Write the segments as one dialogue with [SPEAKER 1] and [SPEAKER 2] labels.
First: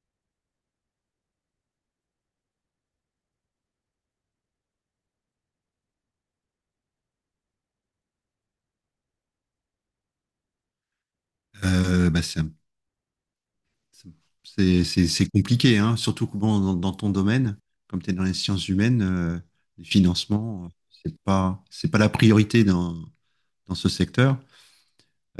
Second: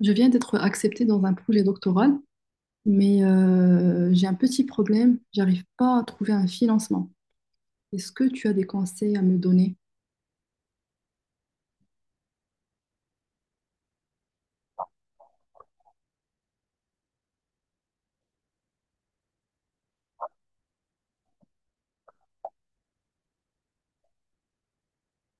[SPEAKER 1] Je viens d'être acceptée dans un projet doctoral, mais j'ai un petit problème. J'arrive pas à trouver un financement. Est-ce que tu as des conseils à me donner?
[SPEAKER 2] Bah, c'est c'est compliqué, hein, surtout que, bon, dans ton domaine, comme tu es dans les sciences humaines, les financements, c'est pas la priorité dans ce secteur.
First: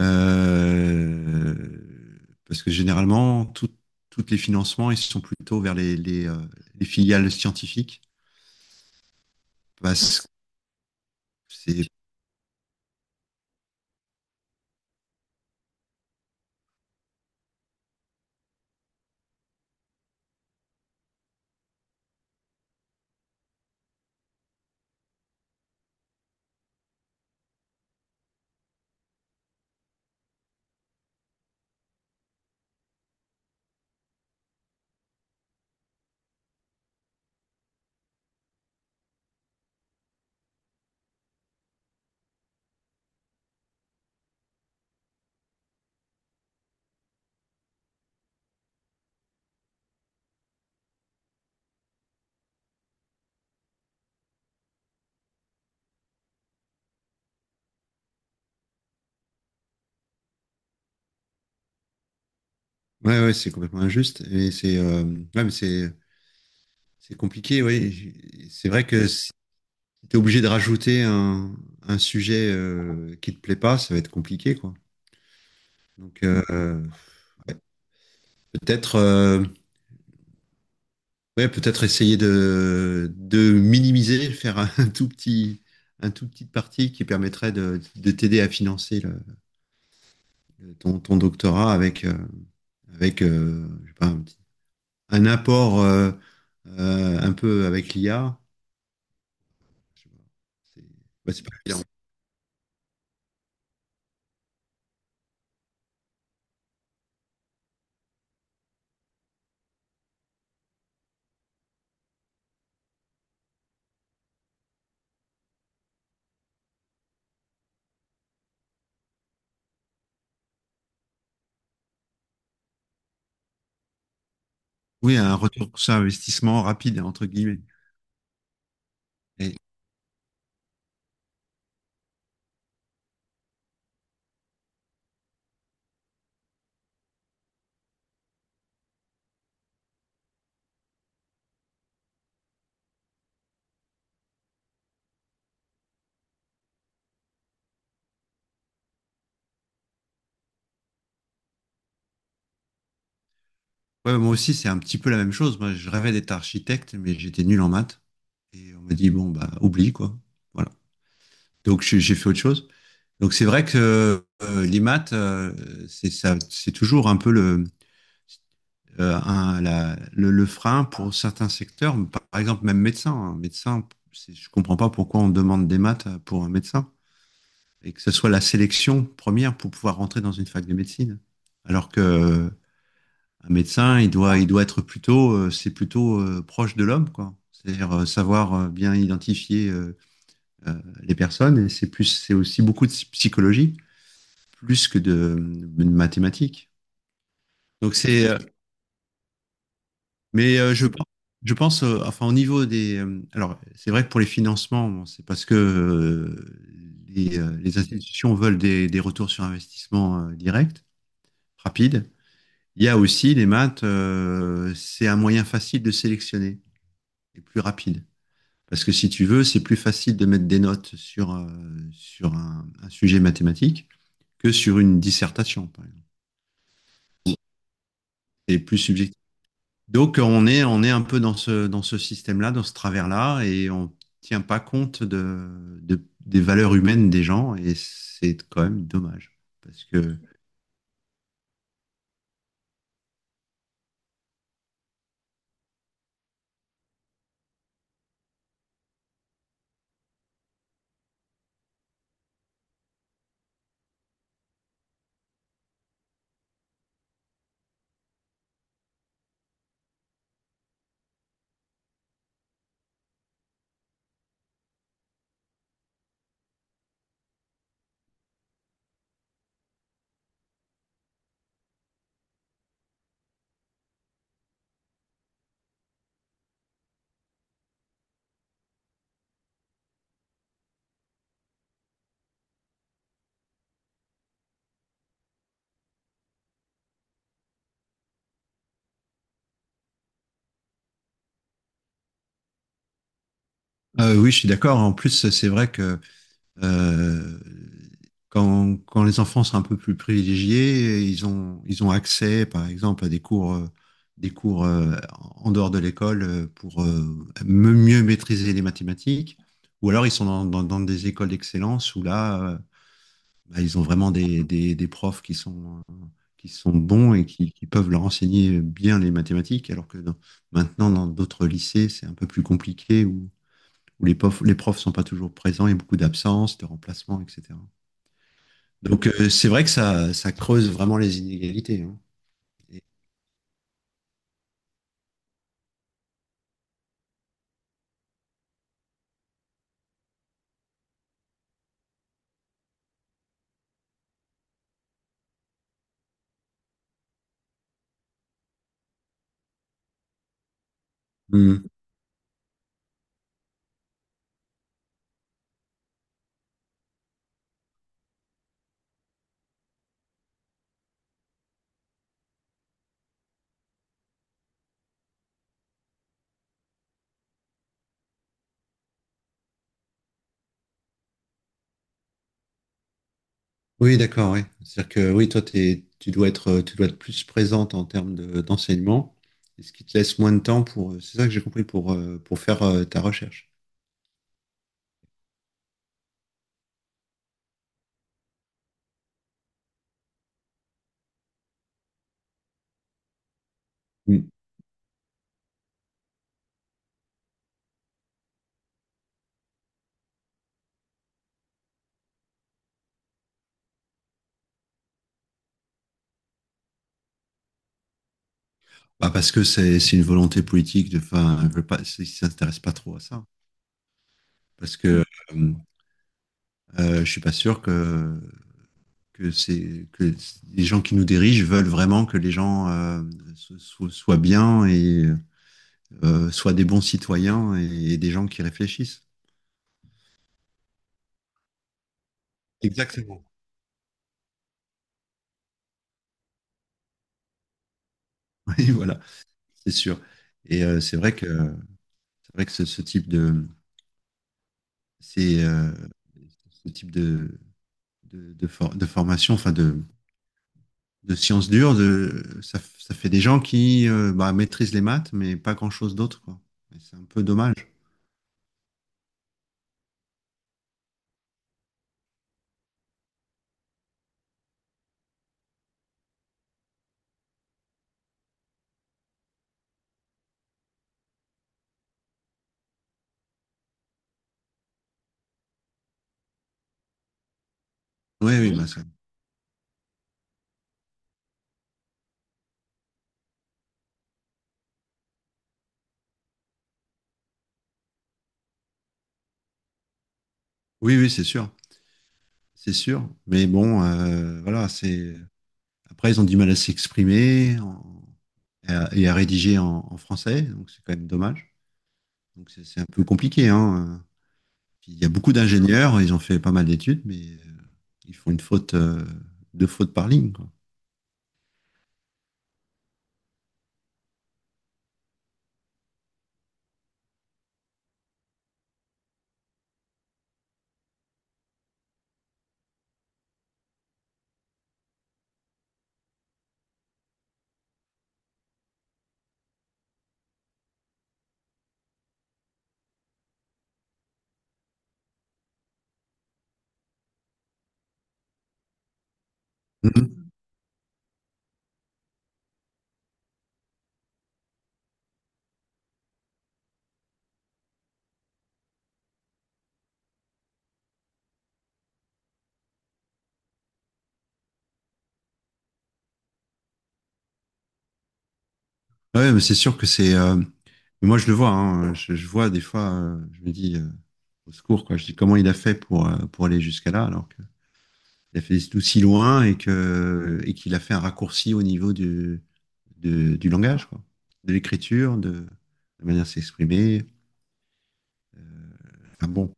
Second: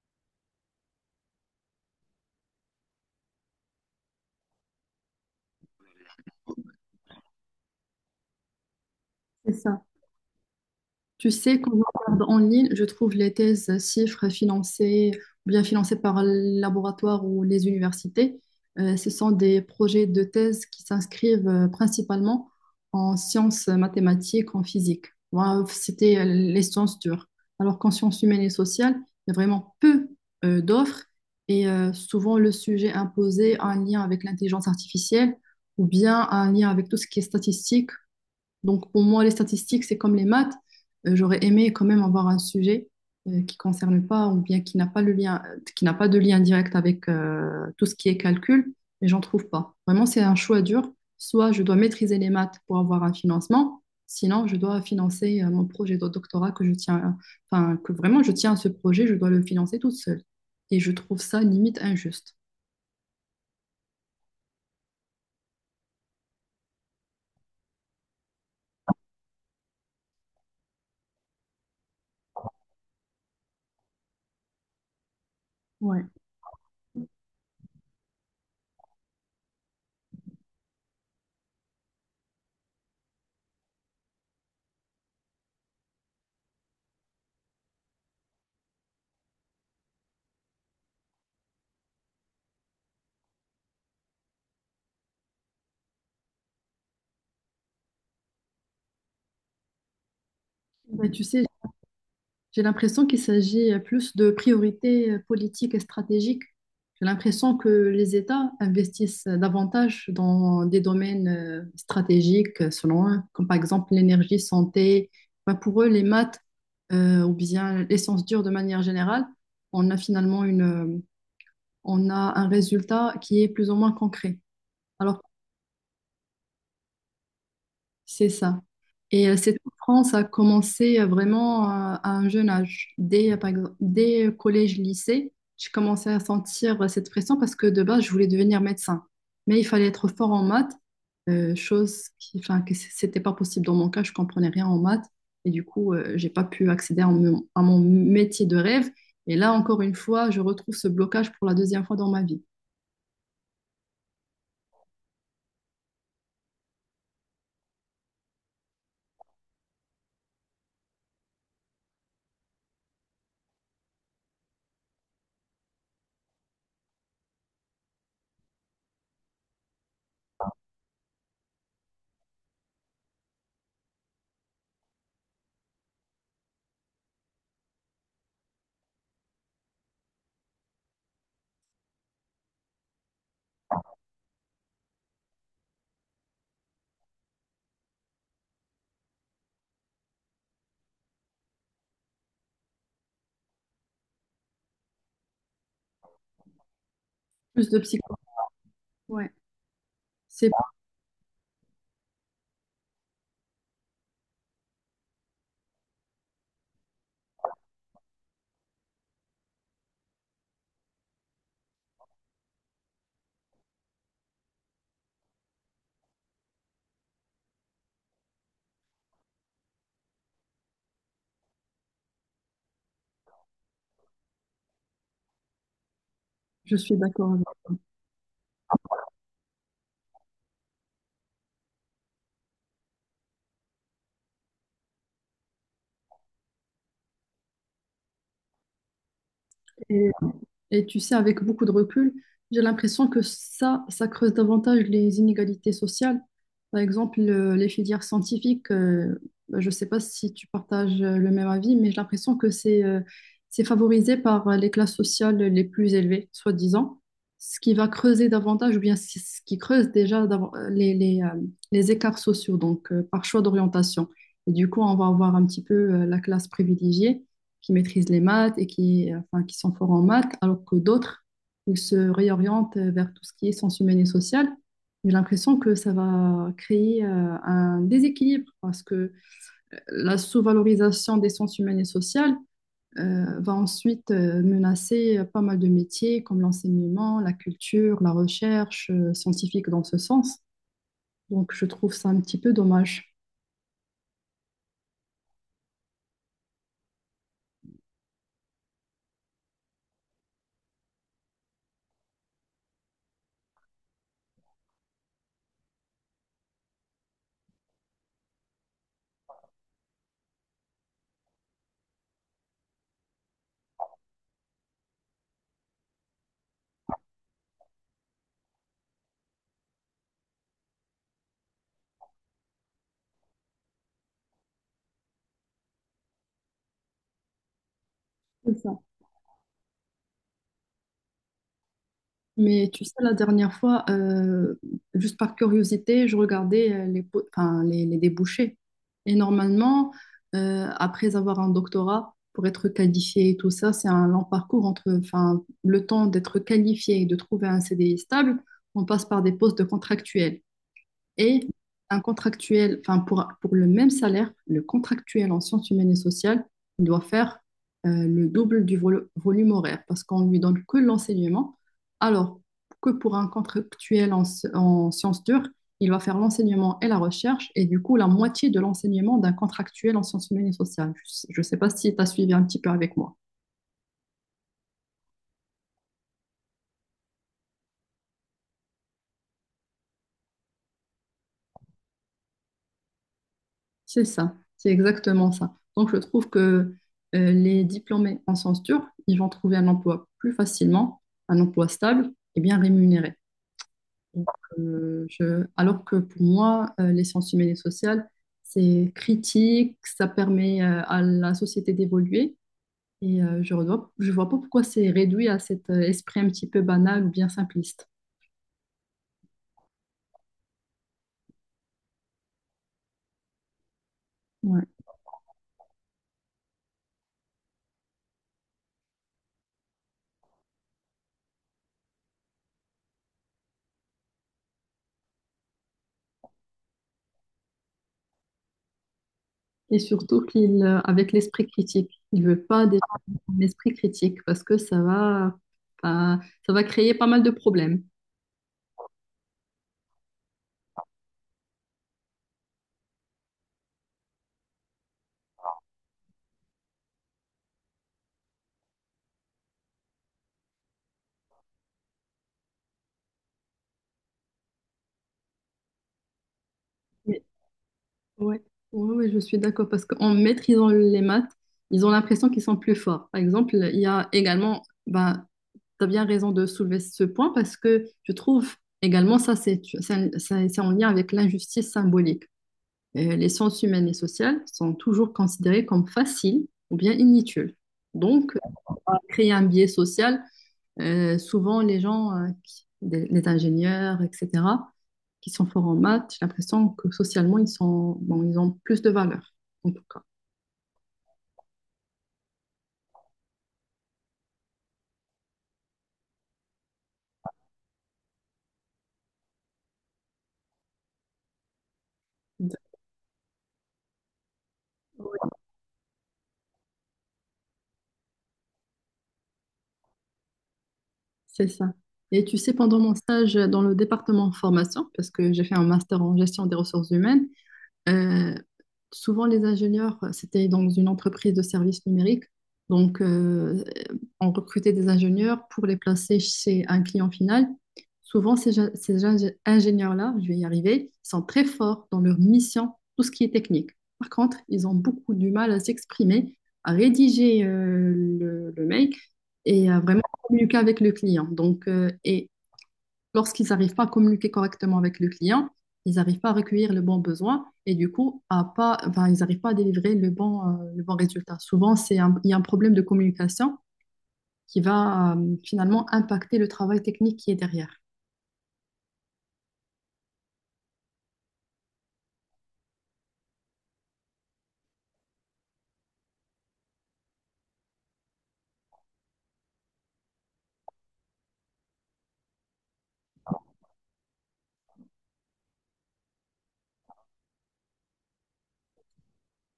[SPEAKER 2] Euh, parce que généralement, tous les financements, ils sont plutôt vers les filiales scientifiques.
[SPEAKER 1] C'est ça.
[SPEAKER 2] Parce que
[SPEAKER 1] Tu sais, quand je
[SPEAKER 2] c'est
[SPEAKER 1] regarde en ligne, je trouve les thèses chiffres financées, ou bien financées par le laboratoire ou les universités. Ce sont des projets de thèse qui s'inscrivent principalement en sciences mathématiques, en physique. Moi, c'était les sciences dures. Alors qu'en sciences humaines et sociales, il y a vraiment peu d'offres et souvent le sujet imposé a un lien avec l'intelligence artificielle ou bien un lien avec tout ce qui est statistique, donc pour moi, les statistiques, c'est comme les maths. J'aurais aimé quand même avoir un sujet qui concerne pas ou bien qui n'a pas le lien, qui n'a pas de lien direct avec tout ce qui est calcul, mais j'en trouve pas. Vraiment, c'est un choix dur. Soit je dois maîtriser les maths pour avoir un financement, sinon je dois financer mon projet de doctorat que je tiens, enfin que vraiment je tiens à ce projet, je dois le financer toute seule. Et je trouve ça limite injuste.
[SPEAKER 2] Ouais, ouais, c'est complètement injuste. Et c'est Ouais, mais c'est compliqué, oui. C'est vrai que t'es obligé de rajouter un sujet, qui te plaît pas, ça va être compliqué, quoi.
[SPEAKER 1] Ouais.
[SPEAKER 2] Donc, peut-être, ouais, peut-être essayer de minimiser, faire un tout petite partie qui permettrait de t'aider à financer ton doctorat avec je sais pas, un apport, un peu avec l'IA.
[SPEAKER 1] Bah, tu
[SPEAKER 2] Ouais, c'est
[SPEAKER 1] sais,
[SPEAKER 2] pas évident.
[SPEAKER 1] j'ai l'impression qu'il s'agit plus de priorités politiques et stratégiques. J'ai l'impression que les États investissent davantage dans des domaines stratégiques, selon eux, comme par exemple l'énergie, santé. Enfin, pour eux, les maths ou bien les sciences dures de manière générale, on a finalement on a un résultat qui est plus ou moins concret.
[SPEAKER 2] Oui,
[SPEAKER 1] Alors
[SPEAKER 2] un retour sur investissement rapide, entre guillemets.
[SPEAKER 1] c'est ça. Et
[SPEAKER 2] Et,
[SPEAKER 1] cette souffrance a commencé vraiment à un jeune âge. Dès, par exemple, dès collège, lycée, j'ai commencé à sentir cette pression parce que de base, je voulais devenir médecin. Mais il fallait être fort en maths, chose qui, enfin, c'était pas possible dans mon cas, je comprenais rien en maths. Et du coup, j'ai pas pu accéder à mon métier de rêve. Et là, encore une fois, je retrouve ce blocage pour la deuxième fois dans ma vie.
[SPEAKER 2] Ouais, moi aussi, c'est un petit peu la même chose. Moi, je rêvais d'être architecte, mais j'étais nul en maths. Et on m'a dit, bon, bah, oublie, quoi. Voilà. Donc, j'ai fait autre chose. Donc, c'est vrai que les maths, c'est ça, c'est toujours un peu le, un- la- le frein pour certains secteurs. Par exemple, même médecin. Un médecin, je comprends pas pourquoi on demande des maths pour un médecin. Et que ce soit la sélection première pour pouvoir rentrer dans une fac de médecine. Alors que Un médecin, il doit être plutôt, c'est plutôt, proche de l'homme, quoi. C'est-à-dire, savoir, bien identifier, euh, les personnes. C'est aussi beaucoup de psychologie, plus que de mathématiques.
[SPEAKER 1] Plus de
[SPEAKER 2] Donc
[SPEAKER 1] psycho.
[SPEAKER 2] c'est,
[SPEAKER 1] Ouais, c'est, bon,
[SPEAKER 2] mais je pense, enfin au niveau des, alors c'est vrai que pour les financements, bon, c'est parce que les institutions veulent des retours sur investissement, direct, rapide. Il y a aussi les maths, c'est un moyen facile de sélectionner et plus rapide. Parce que si tu veux, c'est plus facile de mettre des notes sur un sujet mathématique que sur une dissertation, par exemple.
[SPEAKER 1] je suis d'accord avec
[SPEAKER 2] C'est plus subjectif. Donc on est un peu dans ce système-là, dans ce travers-là, et on ne tient pas compte des valeurs humaines des gens, et c'est quand même dommage. Parce que,
[SPEAKER 1] toi. Et tu sais, avec beaucoup de recul, j'ai l'impression que ça creuse davantage les inégalités sociales. Par exemple, les filières scientifiques, bah, je ne sais pas si tu partages le même avis, mais j'ai l'impression que c'est favorisé par les classes sociales les plus élevées, soi-disant, ce qui va creuser davantage, ou bien ce qui creuse déjà les écarts sociaux, donc par choix d'orientation. Et du coup, on va avoir un petit peu la classe privilégiée qui maîtrisent les maths et qui, enfin, qui sont forts en maths, alors que d'autres, ils se réorientent vers tout ce qui est sens humain et social. J'ai l'impression que ça va créer un déséquilibre parce que la sous-valorisation des sciences humaines et sociales va ensuite menacer pas mal de métiers comme l'enseignement, la culture, la recherche scientifique dans ce sens. Donc je trouve ça un petit peu dommage.
[SPEAKER 2] oui, je suis d'accord. En plus, c'est vrai que Euh, quand les enfants sont un peu plus privilégiés, ils ont accès, par exemple, à des cours en dehors de l'école, pour, mieux maîtriser les mathématiques. Ou alors ils sont dans des écoles d'excellence où là, bah, ils ont vraiment des profs qui sont bons et qui peuvent leur enseigner bien les mathématiques, maintenant, dans d'autres lycées, c'est un peu plus compliqué. Où les profs sont pas toujours présents, il y a beaucoup d'absences, de remplacements, etc.
[SPEAKER 1] C'est ça.
[SPEAKER 2] Donc, c'est vrai que ça creuse vraiment les inégalités, hein.
[SPEAKER 1] Mais
[SPEAKER 2] Et-
[SPEAKER 1] tu sais, la dernière fois, juste par curiosité, je regardais les, po- enfin, les débouchés. Et normalement, après avoir un doctorat, pour être qualifié et tout ça, c'est un long parcours entre, enfin, le temps d'être qualifié et de trouver un CDI stable, on passe par des postes de contractuels. Et
[SPEAKER 2] Hmm.
[SPEAKER 1] un contractuel, enfin pour le même salaire, le contractuel en sciences humaines et sociales, il doit faire le double du volume horaire parce qu'on lui donne que l'enseignement, alors que pour un contractuel en sciences dures, il va faire l'enseignement et la recherche et du coup la moitié de l'enseignement d'un contractuel en sciences humaines et sociales. Je ne sais pas si tu as suivi un petit peu avec moi.
[SPEAKER 2] Oui, d'accord, oui. C'est-à-dire que oui, toi, tu dois être, tu dois être plus présente en termes d'enseignement, et ce qui te laisse moins de temps pour, c'est ça que j'ai compris, pour faire, ta recherche.
[SPEAKER 1] C'est ça, c'est exactement ça. Donc, je trouve que les diplômés en sciences dures, ils vont trouver un emploi plus facilement, un emploi stable et bien rémunéré. Donc,
[SPEAKER 2] Hmm.
[SPEAKER 1] alors que pour moi, les sciences humaines et sociales, c'est critique, ça permet à la société d'évoluer et je vois pas pourquoi c'est réduit à cet esprit un petit peu banal ou bien simpliste.
[SPEAKER 2] Bah, parce que c'est une volonté politique de, enfin, ils veulent pas, ils s'intéressent pas trop à ça.
[SPEAKER 1] Ouais.
[SPEAKER 2] Parce que euh, je suis pas sûr que les gens qui nous dirigent veulent vraiment que les gens, soient bien et, soient des bons citoyens et des gens qui réfléchissent.
[SPEAKER 1] Et surtout avec l'esprit critique, il veut pas des gens qui
[SPEAKER 2] Exactement.
[SPEAKER 1] ont l'esprit critique parce que pas- ça va créer pas mal de problèmes.
[SPEAKER 2] Oui, voilà, c'est sûr. Et c'est vrai que ce c'est euh, type de de formation, enfin de sciences dures, ça fait des gens qui, bah, maîtrisent les maths, mais pas grand-chose d'autre, quoi. Et c'est un
[SPEAKER 1] Mais,
[SPEAKER 2] peu dommage.
[SPEAKER 1] ouais, ouais, je suis d'accord parce qu'en maîtrisant les maths, ils ont l'impression qu'ils sont plus forts. Par exemple, il y a également, bah, tu as bien raison de soulever ce point parce que je trouve également ça, c'est en lien avec l'injustice symbolique. Les sciences humaines et sociales sont toujours considérées comme faciles ou bien inutiles. Donc,
[SPEAKER 2] Oui, oui, bah,
[SPEAKER 1] créer un biais social. Souvent, les ingénieurs, etc., qui sont forts en maths, j'ai l'impression que socialement, ils sont, bon, ils ont plus de valeur, en tout cas.
[SPEAKER 2] oui, oui, c'est sûr. C'est sûr. Mais bon, voilà, c'est. Après, ils ont du mal à s'exprimer et à rédiger en français, donc c'est quand même dommage. Donc c'est un peu compliqué, hein. Puis, il y a beaucoup d'ingénieurs, ils ont fait pas mal d'études, mais ils font une faute, deux fautes par ligne, quoi.
[SPEAKER 1] C'est ça. Et tu sais, pendant mon stage dans le département formation, parce que j'ai fait un master en gestion des ressources humaines, Euh, souvent, c'était dans une entreprise de services numériques. Donc, on recrutait des ingénieurs pour les placer chez un client final. Souvent, ces, ge- ces ingé- ingénieurs-là, je vais y arriver, sont très forts dans leur mission, tout ce qui est technique. Par contre, ils ont beaucoup du mal à s'exprimer, à rédiger le mail et à vraiment
[SPEAKER 2] Mhm.
[SPEAKER 1] communiquer avec le client. Donc, lorsqu'ils n'arrivent pas à communiquer correctement avec le client, ils n'arrivent pas à recueillir le bon besoin et du coup, à pas, enfin, ils n'arrivent pas à délivrer le bon résultat. Souvent, il y a un problème de communication qui va finalement impacter le travail technique qui est derrière.
[SPEAKER 2] Ouais, mais c'est sûr que c'est. Moi, je le vois, hein. Je vois des fois, je me dis, au secours, quoi. Je dis comment il a fait pour aller jusqu'à là, alors que. Il a fait des études aussi loin et qu'il a fait un raccourci au niveau du langage, quoi. De l'écriture, de la manière de s'exprimer. Euh, enfin bon,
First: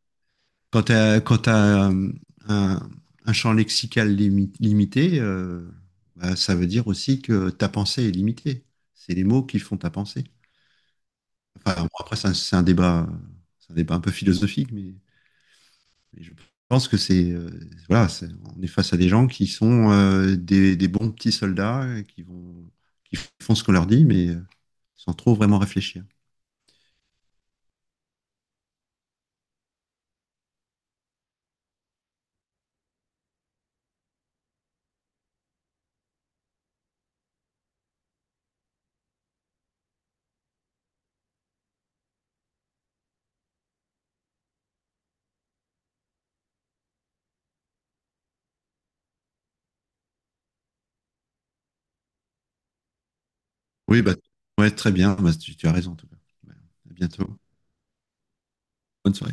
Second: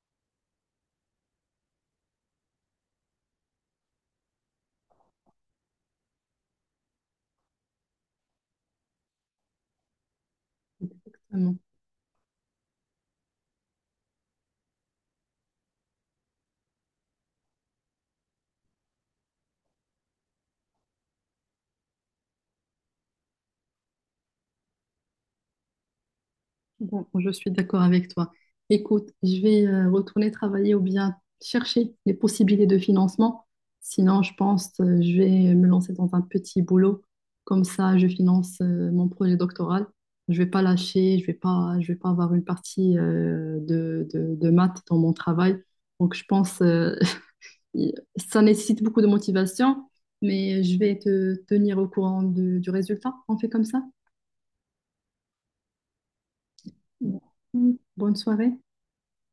[SPEAKER 2] quand t'as, un, un champ lexical limité, bah, ça veut dire aussi que ta pensée est limitée. C'est les mots qui font ta pensée.
[SPEAKER 1] Exactement.
[SPEAKER 2] Enfin, bon, après, c'est un débat un peu philosophique, mais. Et je pense que voilà, c'est- on est face à des gens qui sont, des bons petits soldats, qui font ce qu'on leur dit, mais sans trop vraiment réfléchir.
[SPEAKER 1] Bon, je suis d'accord avec toi. Écoute, je vais retourner travailler ou bien chercher les possibilités de financement. Sinon, je pense je vais me lancer dans un petit boulot. Comme ça, je finance mon projet doctoral. Je vais pas lâcher, je vais pas avoir une partie de maths dans mon travail. Donc, je pense ça nécessite beaucoup de motivation, mais je vais te tenir au courant du résultat. On fait comme ça.
[SPEAKER 2] Oui, bah ouais, très bien. Bah, tu as raison en tout cas. Ouais. À bientôt.
[SPEAKER 1] Bonne soirée.
[SPEAKER 2] Bonne soirée.